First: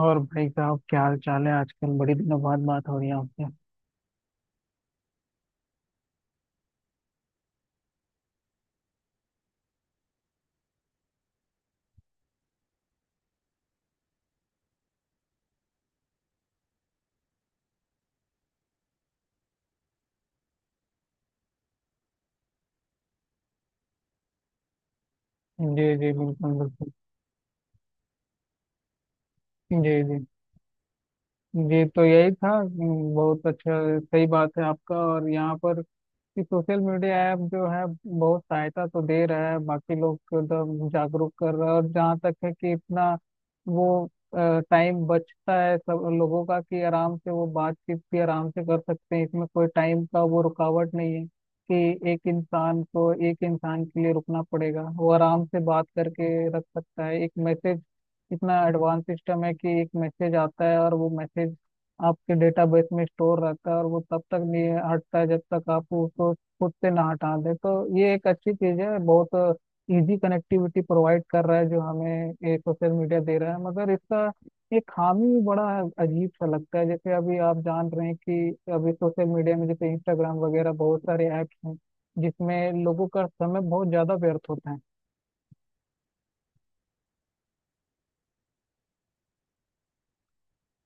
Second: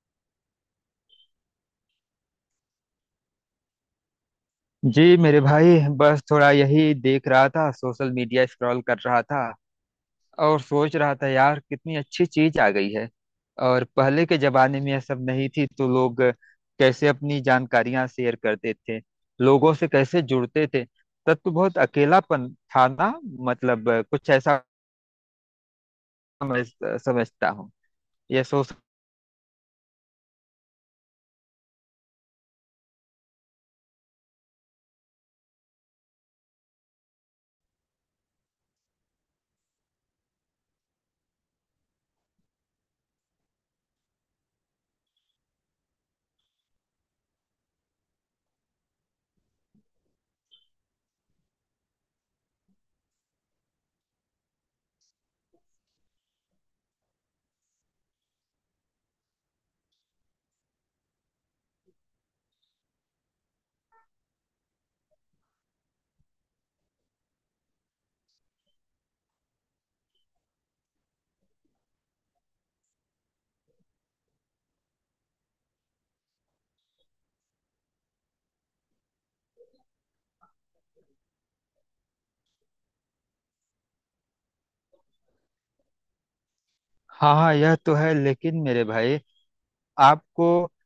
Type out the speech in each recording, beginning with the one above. और भाई साहब, क्या हाल चाल है, आजकल बड़े दिनों बाद बात हो रही है आपसे। जी मेरे भाई। बस थोड़ा यही देख रहा था, सोशल मीडिया स्क्रॉल कर रहा था। और सोच रहा था यार कितनी अच्छी चीज आ गई है। और पहले के जमाने में यह सब नहीं थी तो लोग कैसे अपनी जानकारियां शेयर करते थे, लोगों से कैसे जुड़ते थे। तब तो बहुत अकेलापन था ना। मतलब कुछ ऐसा। जी जी, बिल्कुल समझ बिल्कुल। समझता हूँ, यह सोच। जी जी। जी तो यही था, बहुत अच्छा, सही बात है आपका। और यहाँ पर कि सोशल मीडिया ऐप जो है बहुत सहायता तो दे रहा है, बाकी लोग को तो जागरूक कर रहा है। और जहाँ तक है कि इतना वो टाइम बचता है सब लोगों का कि आराम से वो बातचीत भी आराम से कर सकते हैं, इसमें कोई टाइम का वो रुकावट नहीं है कि एक इंसान को एक इंसान के लिए रुकना पड़ेगा। वो आराम से बात करके रख सकता है एक मैसेज। इतना एडवांस सिस्टम है कि एक मैसेज आता है और वो मैसेज आपके डेटाबेस में स्टोर रहता है, और वो तब तक नहीं हटता है जब तक आप उसको खुद से ना हटा दें। तो ये एक अच्छी चीज़ है, बहुत इजी कनेक्टिविटी प्रोवाइड कर रहा है जो हमें ये सोशल मीडिया दे रहा है। मगर इसका एक खामी भी बड़ा है, अजीब सा लगता है। जैसे अभी आप जान रहे हैं कि अभी सोशल मीडिया में जैसे इंस्टाग्राम वगैरह बहुत सारे ऐप्स हैं जिसमें लोगों का समय बहुत ज़्यादा व्यर्थ होता है। हाँ, हाँ, यह तो है लेकिन मेरे भाई, आपको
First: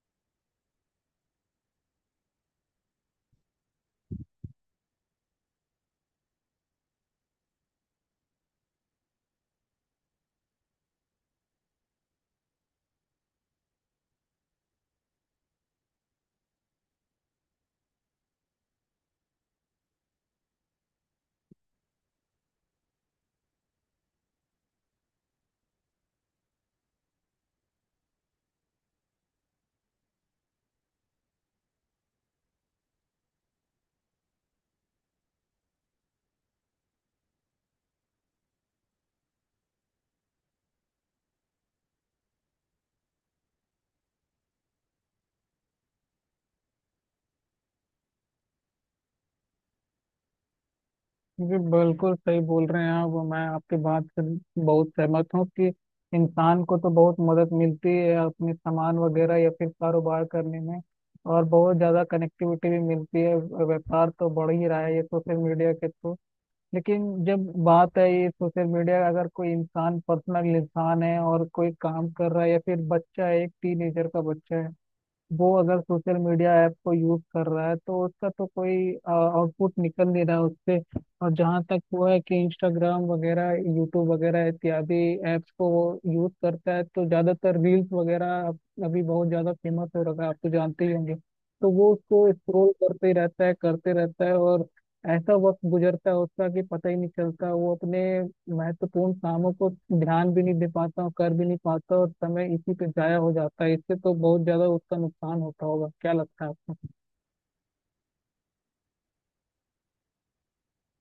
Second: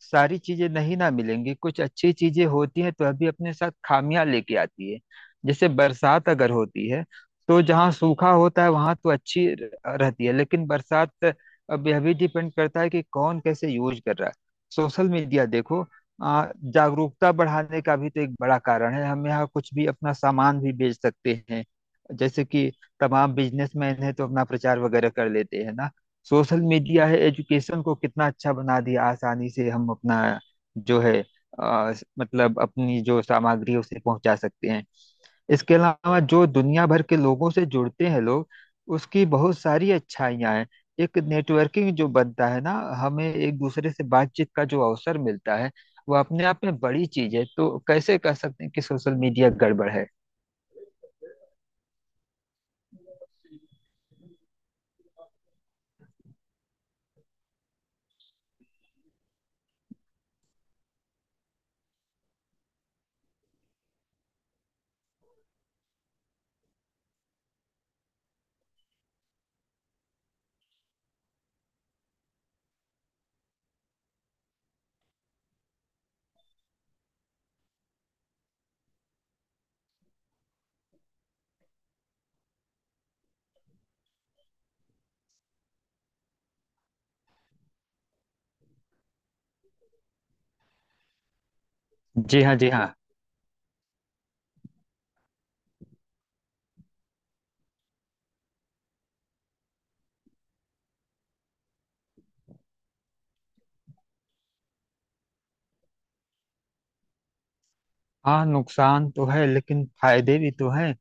सारी चीजें नहीं ना मिलेंगी। कुछ अच्छी चीजें होती हैं तो अभी अपने साथ खामियां लेके आती है। जैसे बरसात अगर होती है तो जहाँ सूखा होता है वहां तो अच्छी रहती है, लेकिन बरसात। अब यह भी डिपेंड करता है कि कौन कैसे यूज कर रहा है। सोशल मीडिया देखो, आ, जागरूकता बढ़ाने का भी तो एक बड़ा कारण है। हम यहाँ कुछ भी अपना सामान भी बेच सकते हैं। जैसे कि तमाम बिजनेसमैन है तो अपना प्रचार वगैरह कर लेते हैं ना। सोशल मीडिया है, एजुकेशन को कितना अच्छा बना दिया। आसानी से हम अपना जो है अ, मतलब अपनी जो सामग्री है उसे पहुंचा सकते हैं। इसके अलावा जो दुनिया भर के लोगों से जुड़ते हैं लोग, उसकी बहुत सारी अच्छाइयाँ हैं। एक नेटवर्किंग जो बनता है ना, हमें एक दूसरे से बातचीत का जो अवसर मिलता है, वो अपने आप में बड़ी चीज है। तो कैसे कह सकते हैं कि सोशल मीडिया गड़बड़ है। जी, बिल्कुल सही बोल रहे हैं आप। मैं आपकी बात से बहुत सहमत हूँ कि इंसान को तो बहुत मदद मिलती है अपने सामान वगैरह या फिर कारोबार करने में, और बहुत ज़्यादा कनेक्टिविटी भी मिलती है। व्यापार तो बढ़ ही रहा है ये सोशल मीडिया के थ्रू। लेकिन जब बात है ये सोशल मीडिया, अगर कोई इंसान पर्सनल इंसान है और कोई काम कर रहा है, या फिर बच्चा है, एक टीनेजर का बच्चा है, वो अगर सोशल मीडिया ऐप को यूज कर रहा है, तो उसका तो कोई आउटपुट निकल नहीं रहा उससे। और जहाँ तक वो है कि इंस्टाग्राम वगैरह, यूट्यूब वगैरह इत्यादि ऐप्स को वो यूज करता है, तो ज्यादातर रील्स वगैरह अभी बहुत ज्यादा फेमस हो रखा है, आप तो जानते ही होंगे। तो वो उसको जी हाँ, स्क्रोल जी हाँ। करते ही रहता है, करते रहता है, और ऐसा वक्त गुजरता है उसका कि पता ही नहीं चलता। वो अपने महत्वपूर्ण कामों को ध्यान भी नहीं दे पाता हूँ, कर भी नहीं पाता, और समय इसी पे जाया हो जाता है। इससे तो बहुत ज्यादा उसका नुकसान होता होगा। क्या लगता है आपको? हाँ, नुकसान तो है लेकिन फायदे भी तो हैं।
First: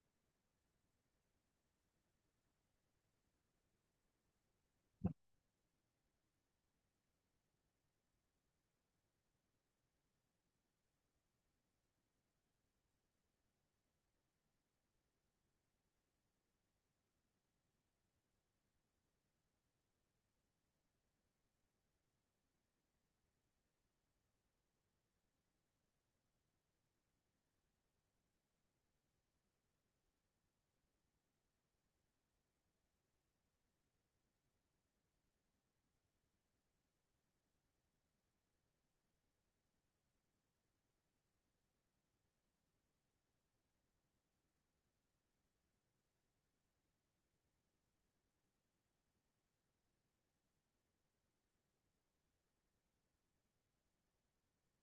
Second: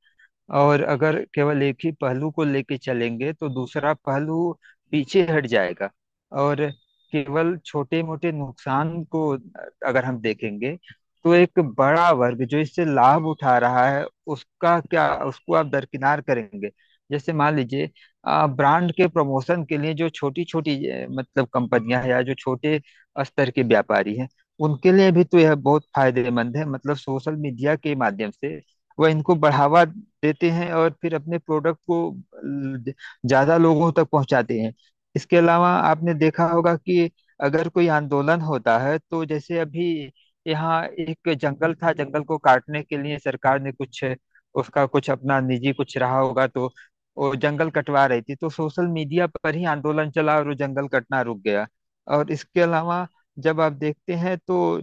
और अगर केवल एक ही पहलू को लेके चलेंगे तो दूसरा पहलू पीछे हट जाएगा। और केवल छोटे मोटे नुकसान को अगर हम देखेंगे तो एक बड़ा वर्ग जो इससे लाभ उठा रहा है, उसका क्या, उसको आप दरकिनार करेंगे। जैसे मान लीजिए, ब्रांड के प्रमोशन के लिए जो छोटी छोटी मतलब कंपनियां हैं या जो छोटे स्तर के व्यापारी हैं, उनके लिए भी तो यह बहुत फायदेमंद है। मतलब सोशल मीडिया के माध्यम से वह इनको बढ़ावा देते हैं और फिर अपने प्रोडक्ट को ल- ज्यादा लोगों तक पहुंचाते हैं। इसके अलावा आपने देखा होगा कि अगर कोई आंदोलन होता है तो जैसे अभी यहाँ एक जंगल था, जंगल को काटने के लिए सरकार ने कुछ, उसका कुछ अपना निजी कुछ रहा होगा तो वो जंगल कटवा रही थी, तो सोशल मीडिया पर ही आंदोलन चला और वो जंगल कटना रुक गया। और इसके अलावा जब आप देखते हैं तो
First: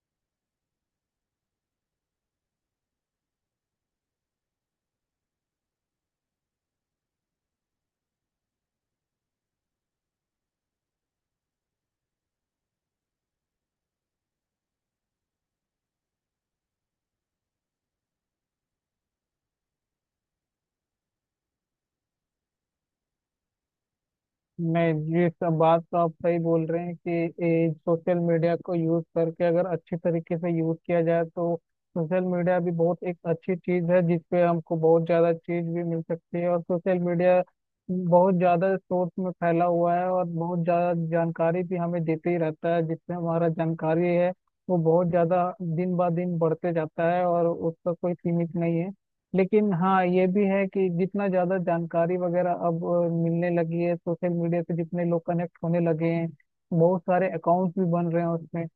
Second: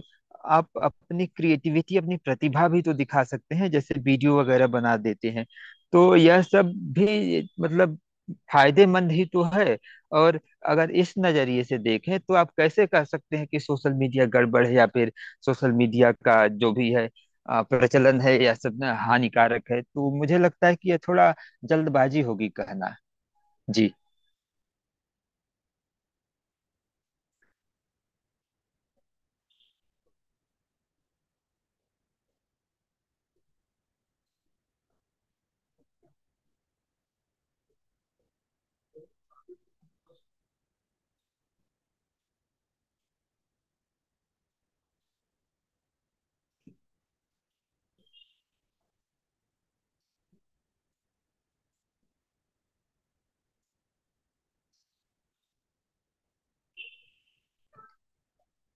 आप अपनी क्रिएटिविटी, अपनी प्रतिभा भी तो दिखा सकते हैं। जैसे वीडियो वगैरह बना देते हैं। तो यह सब भी मतलब फायदेमंद ही तो है। और अगर इस नजरिए से देखें तो आप कैसे कह सकते हैं कि सोशल मीडिया गड़बड़ है, या फिर सोशल मीडिया का जो भी है प्रचलन है या सब ना हानिकारक है। तो मुझे लगता है कि यह थोड़ा जल्दबाजी होगी कहना। जी। नहीं, ये सब बात तो आप सही बोल रहे हैं कि सोशल मीडिया को यूज करके अगर अच्छी तरीके से यूज किया जाए तो सोशल मीडिया भी बहुत एक अच्छी चीज है, जिसपे हमको बहुत ज्यादा चीज भी मिल सकती है। और सोशल मीडिया बहुत ज्यादा स्रोत में फैला हुआ है, और बहुत ज्यादा जानकारी भी हमें देते ही रहता है, जिससे हमारा जानकारी है वो बहुत ज्यादा दिन ब दिन बढ़ते जाता है, और उसका कोई सीमित नहीं है। लेकिन हाँ, ये भी है कि जितना ज्यादा जानकारी वगैरह अब मिलने लगी है सोशल मीडिया से, जितने लोग कनेक्ट होने लगे हैं, बहुत सारे अकाउंट्स भी बन रहे हैं उसमें।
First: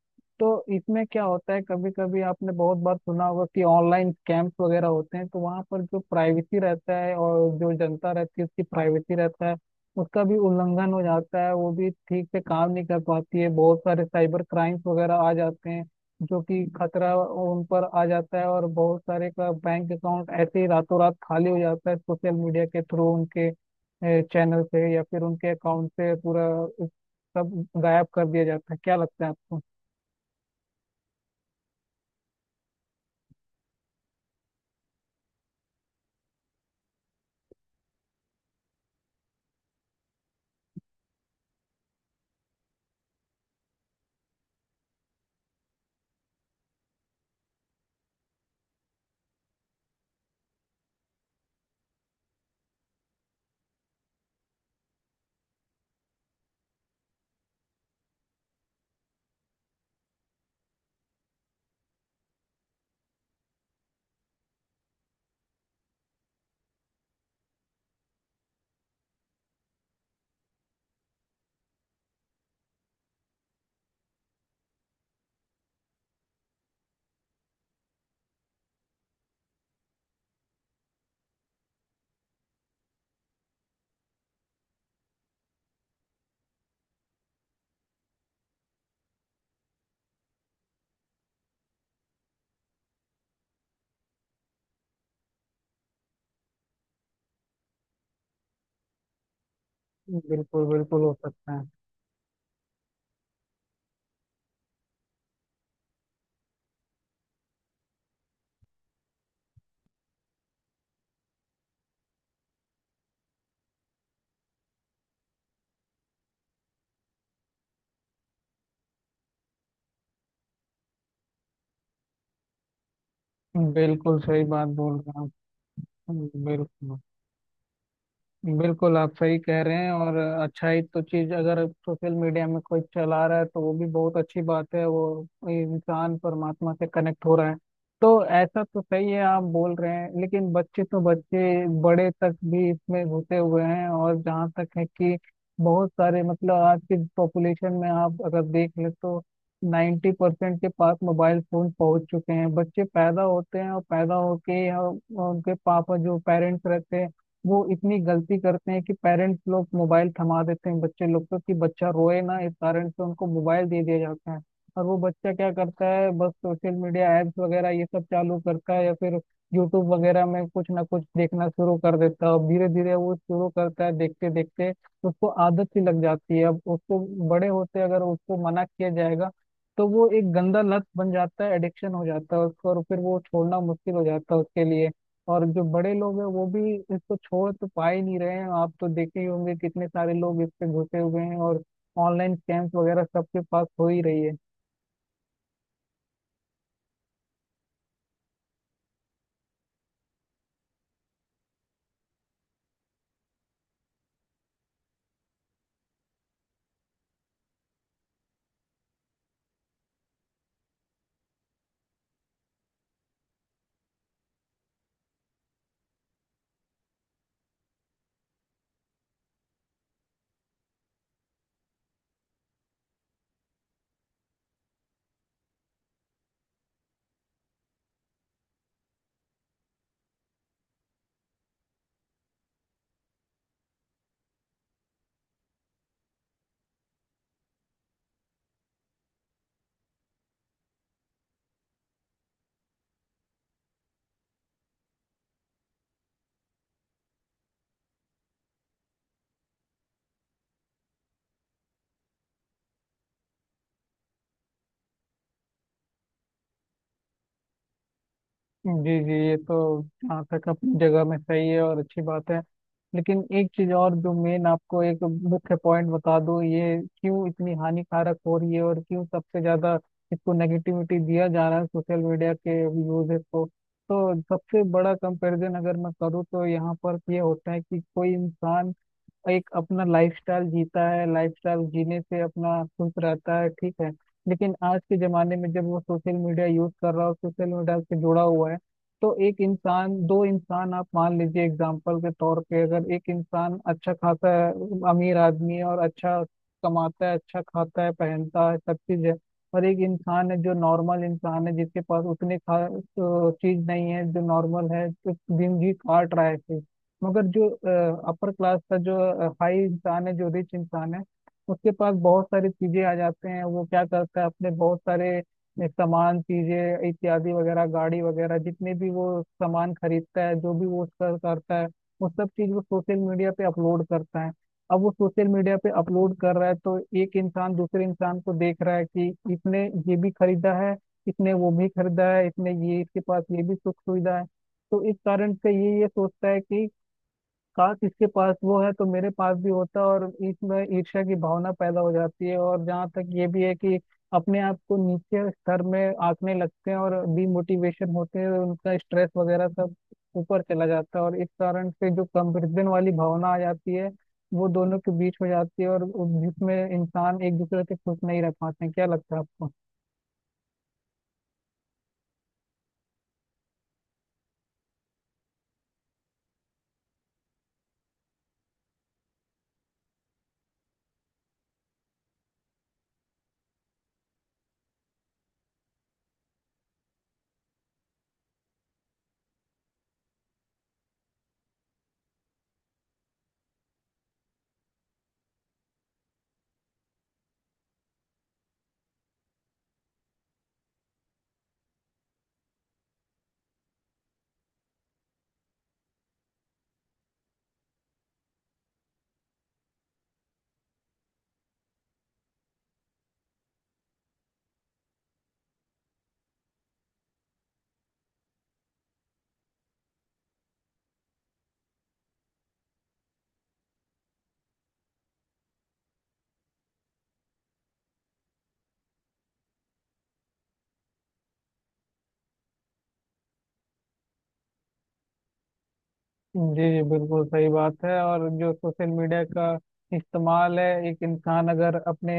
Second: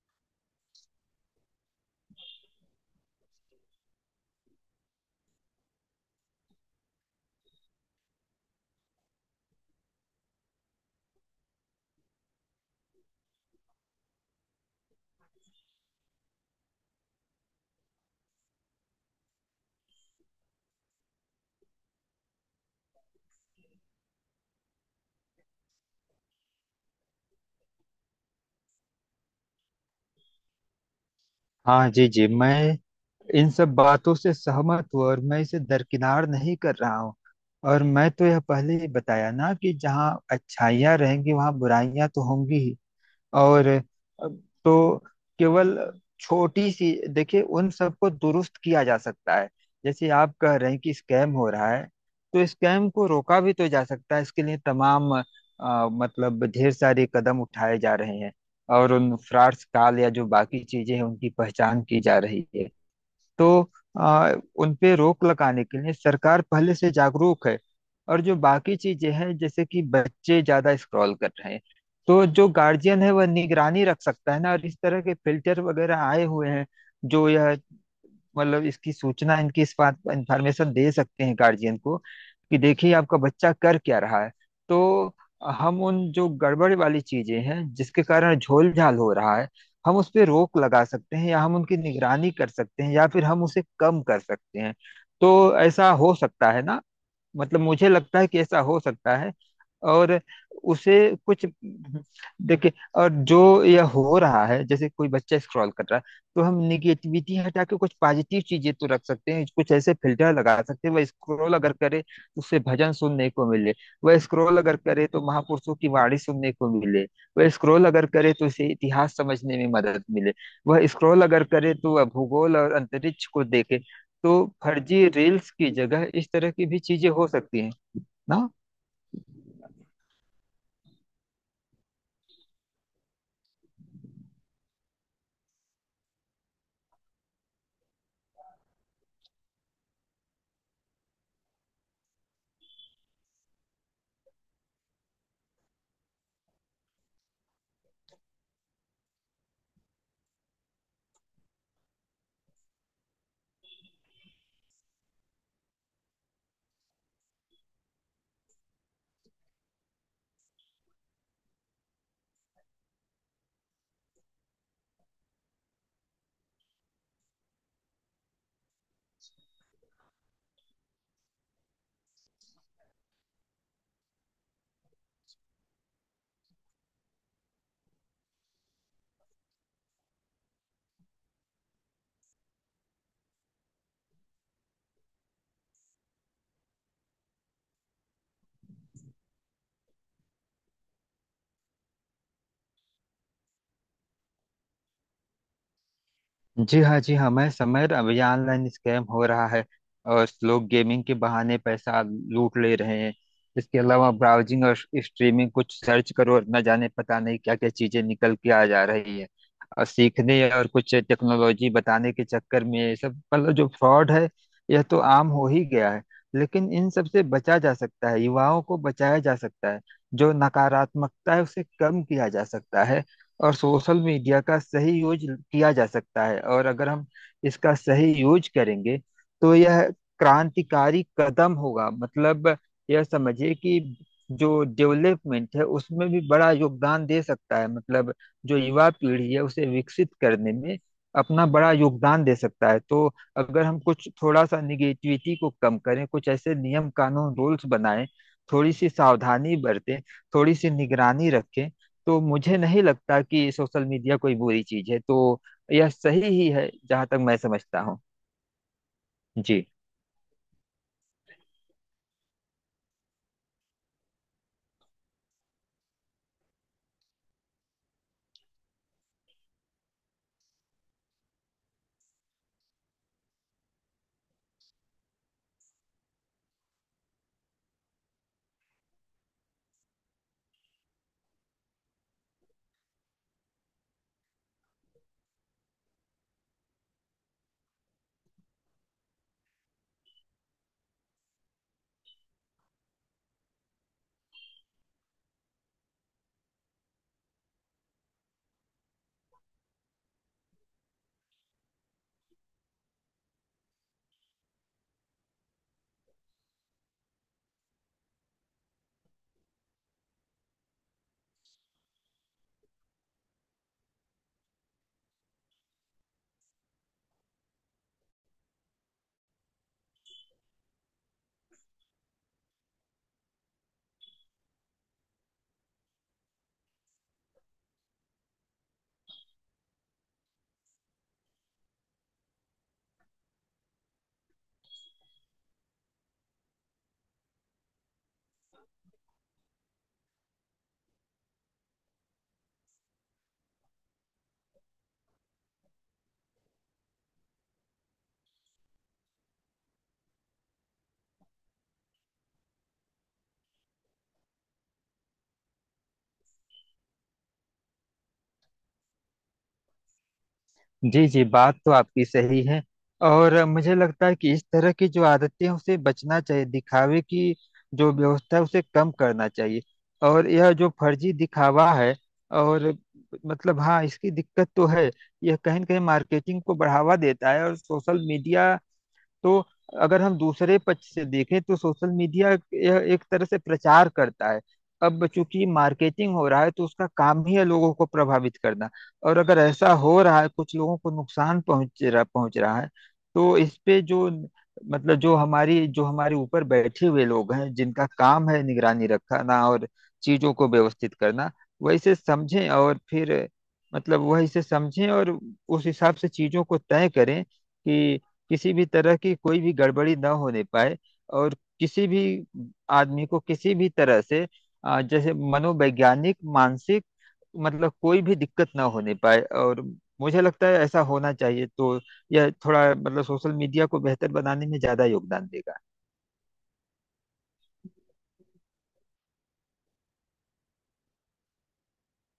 तो इसमें क्या होता है, कभी कभी आपने बहुत बार सुना होगा कि ऑनलाइन स्कैम्स वगैरह होते हैं, तो वहाँ पर जो प्राइवेसी रहता है और जो जनता रहती है उसकी प्राइवेसी रहता है, उसका भी उल्लंघन हो जाता है। वो भी ठीक से काम नहीं कर पाती है, बहुत सारे साइबर क्राइम्स वगैरह आ जाते हैं जो कि खतरा उन पर आ जाता है। और बहुत सारे का बैंक अकाउंट ऐसे ही रातों रात खाली हो जाता है सोशल मीडिया के थ्रू, उनके चैनल से या फिर उनके अकाउंट से पूरा सब गायब कर दिया जाता है। क्या लगता है आपको? हाँ, जी, जी, मैं इन सब बातों से सहमत हूँ और मैं इसे दरकिनार नहीं कर रहा हूँ। और मैं तो यह पहले ही बताया ना कि जहाँ अच्छाइयाँ रहेंगी वहाँ बुराइयाँ तो होंगी ही। और तो केवल छोटी सी, देखिए उन सबको दुरुस्त किया जा सकता है। जैसे आप कह रहे हैं कि स्कैम हो रहा है, तो स्कैम को रोका भी तो जा सकता है। इसके लिए तमाम मतलब ढेर सारे कदम उठाए जा रहे हैं। और उन फ्रॉड्स काल या जो बाकी चीजें हैं उनकी पहचान की जा रही है। तो आ, उन पे रोक लगाने के लिए सरकार पहले से जागरूक है। और जो बाकी चीजें हैं जैसे कि बच्चे ज्यादा स्क्रॉल कर रहे हैं, तो जो गार्जियन है वह निगरानी रख सकता है ना। और इस तरह के फिल्टर वगैरह आए हुए हैं जो यह मतलब इसकी सूचना, इनकी इस बात, इंफॉर्मेशन दे सकते हैं गार्जियन को कि देखिए आपका बच्चा कर क्या रहा है। तो हम उन जो गड़बड़ वाली चीजें हैं जिसके कारण झोल झाल हो रहा है, हम उस पे रोक लगा सकते हैं या हम उनकी निगरानी कर सकते हैं या फिर हम उसे कम कर सकते हैं। तो ऐसा हो सकता है ना। मतलब मुझे लगता है कि ऐसा हो सकता है। और बिल्कुल उसे बिल्कुल हो कुछ, सकता देखिए, और जो यह हो रहा है जैसे कोई बच्चा स्क्रॉल कर रहा है, तो हम निगेटिविटी हटा के कुछ पॉजिटिव चीजें तो रख सकते हैं। कुछ ऐसे फिल्टर लगा सकते हैं, वह स्क्रॉल अगर करे तो उसे भजन सुनने को मिले। वह स्क्रॉल अगर करे तो महापुरुषों की वाणी सुनने को मिले। वह स्क्रॉल अगर करे तो उसे इतिहास समझने में मदद मिले। वह स्क्रॉल अगर करे तो वह भूगोल और अंतरिक्ष को है। देखे। बिल्कुल सही तो बात बोल फर्जी रहे हैं रील्स की जगह इस आप। तरह की भी बिल्कुल चीजें हो सकती हैं ना। बिल्कुल, आप सही कह रहे हैं। और अच्छाई तो चीज, अगर सोशल मीडिया में कोई चला रहा है तो वो भी बहुत अच्छी बात है, वो इंसान परमात्मा से कनेक्ट हो रहा है। तो ऐसा तो सही है आप बोल रहे हैं, लेकिन बच्चे तो बच्चे, बड़े तक भी इसमें घुसे हुए हैं। और जहाँ तक है कि बहुत सारे मतलब आज की पॉपुलेशन में आप अगर देख लें तो 90% के पास मोबाइल फोन पहुंच चुके हैं। बच्चे पैदा होते हैं, और पैदा होके ही, उनके पापा जो पेरेंट्स रहते हैं वो इतनी गलती करते हैं कि पेरेंट्स लोग मोबाइल थमा देते हैं बच्चे लोग को कि बच्चा रोए ना, इस कारण से उनको मोबाइल दे दिया जाता है। और वो बच्चा क्या करता है, बस सोशल मीडिया एप्स वगैरह ये सब चालू करता है, या फिर यूट्यूब वगैरह में कुछ ना कुछ देखना शुरू कर देता है। और धीरे धीरे वो शुरू करता है, देखते देखते उसको आदत सी लग जाती है अब उसको। बड़े होते अगर उसको मना किया जाएगा, तो वो एक गंदा लत बन जाता है, एडिक्शन हो जाता है उसको, और फिर वो छोड़ना मुश्किल हो जाता है उसके लिए। और जो बड़े लोग हैं वो भी इसको छोड़ तो पा ही नहीं रहे हैं, आप तो देखे ही होंगे कितने सारे लोग इस पे घुसे हुए हैं, और ऑनलाइन स्कैम्स वगैरह सबके पास हो ही रही है। जी हाँ, जी हाँ, मैं समझ रहा हूँ ये ऑनलाइन स्कैम हो रहा है और लोग गेमिंग के बहाने पैसा लूट ले रहे हैं। इसके अलावा ब्राउजिंग और स्ट्रीमिंग, कुछ सर्च करो और न जाने पता नहीं क्या क्या चीजें निकल के आ जा रही है। और सीखने और कुछ टेक्नोलॉजी बताने के चक्कर में ये सब मतलब जो फ्रॉड है, यह तो आम हो ही गया है। लेकिन इन सब से बचा जा सकता है, युवाओं को बचाया जा सकता है, जो नकारात्मकता है उसे कम किया जा सकता है और सोशल मीडिया का सही यूज किया जा सकता है। और अगर हम इसका सही यूज करेंगे तो यह क्रांतिकारी कदम होगा। मतलब यह समझिए कि जो डेवलपमेंट है उसमें भी बड़ा योगदान दे सकता है। मतलब जो युवा पीढ़ी है उसे विकसित करने में अपना बड़ा योगदान दे सकता है। तो अगर हम कुछ थोड़ा सा निगेटिविटी को कम करें, कुछ ऐसे नियम कानून रूल्स बनाएं, थोड़ी सी सावधानी बरतें, थोड़ी सी निगरानी रखें, तो मुझे नहीं लगता कि सोशल मीडिया कोई बुरी चीज है। तो यह सही ही है जहां तक मैं समझता हूँ। जी जी, ये तो जी, जहाँ तक अपनी जगह में सही है और अच्छी बात है। लेकिन एक चीज और, जो मेन आपको एक मुख्य पॉइंट बता दूं, ये क्यों इतनी हानिकारक हो रही है, और क्यों सबसे ज्यादा इसको नेगेटिविटी दिया जा रहा है सोशल मीडिया के यूजेस को। तो सबसे बड़ा कंपैरिजन अगर मैं करूँ तो यहाँ पर ये होता है कि कोई इंसान एक अपना लाइफस्टाइल जीता है, लाइफस्टाइल जीने से अपना खुश रहता है, ठीक है। लेकिन आज के जमाने में जब वो सोशल मीडिया यूज कर रहा हो, सोशल मीडिया से जुड़ा हुआ है, तो एक इंसान दो इंसान आप मान लीजिए, एग्जाम्पल के तौर पे अगर एक इंसान अच्छा खाता है, अमीर आदमी है और अच्छा कमाता है, अच्छा खाता है, पहनता है, सब चीज है। और एक इंसान है जो नॉर्मल इंसान है, जिसके पास उतने खास चीज नहीं है, जो नॉर्मल है, तो दिन जी काट रहा है। मगर जो अपर क्लास का जो हाई इंसान है, जो रिच इंसान है, उसके पास बहुत सारी चीजें आ जाते हैं, वो क्या करता है अपने बहुत सारे सामान, चीजें इत्यादि वगैरह, गाड़ी वगैरह, जितने भी वो सामान खरीदता है, जो भी वो उसका करता है, वो सब चीज वो सोशल मीडिया पे अपलोड करता है। अब वो सोशल मीडिया पे अपलोड कर रहा है तो एक इंसान दूसरे इंसान को देख रहा है कि इसने ये भी खरीदा है, इसने वो भी खरीदा है, इसने ये, इसके पास ये भी सुख सुविधा है। तो इस कारण से ये सोचता है कि का, किसके पास वो है तो मेरे पास भी होता, और इसमें ईर्ष्या की भावना पैदा हो जाती है। और जहाँ तक ये भी है कि अपने आप को नीचे स्तर में आंकने लगते हैं और डिमोटिवेशन होते हैं, उनका स्ट्रेस वगैरह सब ऊपर चला जाता है। और इस कारण से जो कंपैरिजन वाली भावना आ जाती है, वो दोनों के बीच हो जाती है, और जिसमें इंसान एक दूसरे से खुश नहीं रह पाते हैं। क्या लगता है आपको? जी, जी, बात तो आपकी सही है। और मुझे लगता है कि इस तरह की जो आदतें हैं उसे बचना चाहिए, दिखावे की जो व्यवस्था है उसे कम करना चाहिए। और यह जो फर्जी दिखावा है, और मतलब हाँ, इसकी दिक्कत तो है। यह कहीं न कहीं मार्केटिंग को बढ़ावा देता है और सोशल मीडिया। तो अगर हम दूसरे पक्ष से देखें तो सोशल मीडिया यह एक तरह से प्रचार करता है। अब चूंकि मार्केटिंग हो रहा है तो उसका काम ही है लोगों को प्रभावित करना। और अगर ऐसा हो रहा है, कुछ लोगों को नुकसान पहुंच रहा है। तो इस पे जो मतलब जो हमारी, जो हमारे ऊपर बैठे हुए लोग हैं जिनका काम है निगरानी रखना और चीजों को व्यवस्थित करना, वैसे समझें और फिर मतलब वही से समझें और उस हिसाब से चीजों को तय करें कि किसी भी तरह की कोई भी गड़बड़ी ना होने पाए। और किसी भी आदमी को किसी भी तरह से जैसे मनोवैज्ञानिक, मानसिक, मतलब कोई भी दिक्कत ना होने पाए। और मुझे लगता है ऐसा होना चाहिए। तो यह थोड़ा मतलब सोशल मीडिया को बेहतर बनाने में ज्यादा योगदान देगा। जी जी, बिल्कुल सही बात है। और जो सोशल मीडिया का इस्तेमाल है, एक इंसान अगर अपने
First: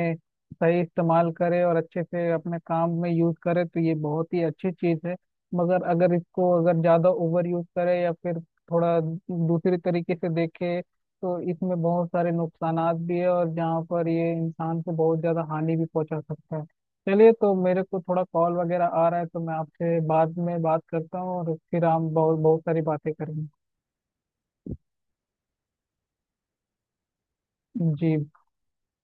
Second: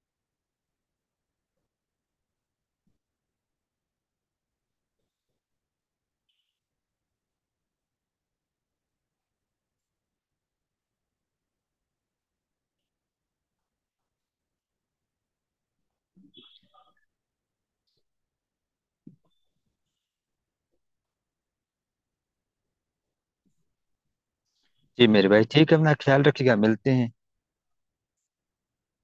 सही इस्तेमाल करे और अच्छे से अपने काम में यूज करे, तो ये बहुत ही अच्छी चीज है। मगर अगर इसको अगर ज्यादा ओवर यूज करे, या फिर थोड़ा दूसरी तरीके से देखे, तो इसमें बहुत सारे नुकसानात भी है, और जहाँ पर ये इंसान को बहुत ज्यादा हानि भी पहुंचा सकता है। चलिए, तो मेरे को थोड़ा कॉल वगैरह आ रहा है, तो मैं आपसे बाद में बात करता हूँ, और फिर हम बहुत बहुत सारी बातें करेंगे। जी मेरे भाई ठीक है, अपना ख्याल रखिएगा। मिलते हैं। जी।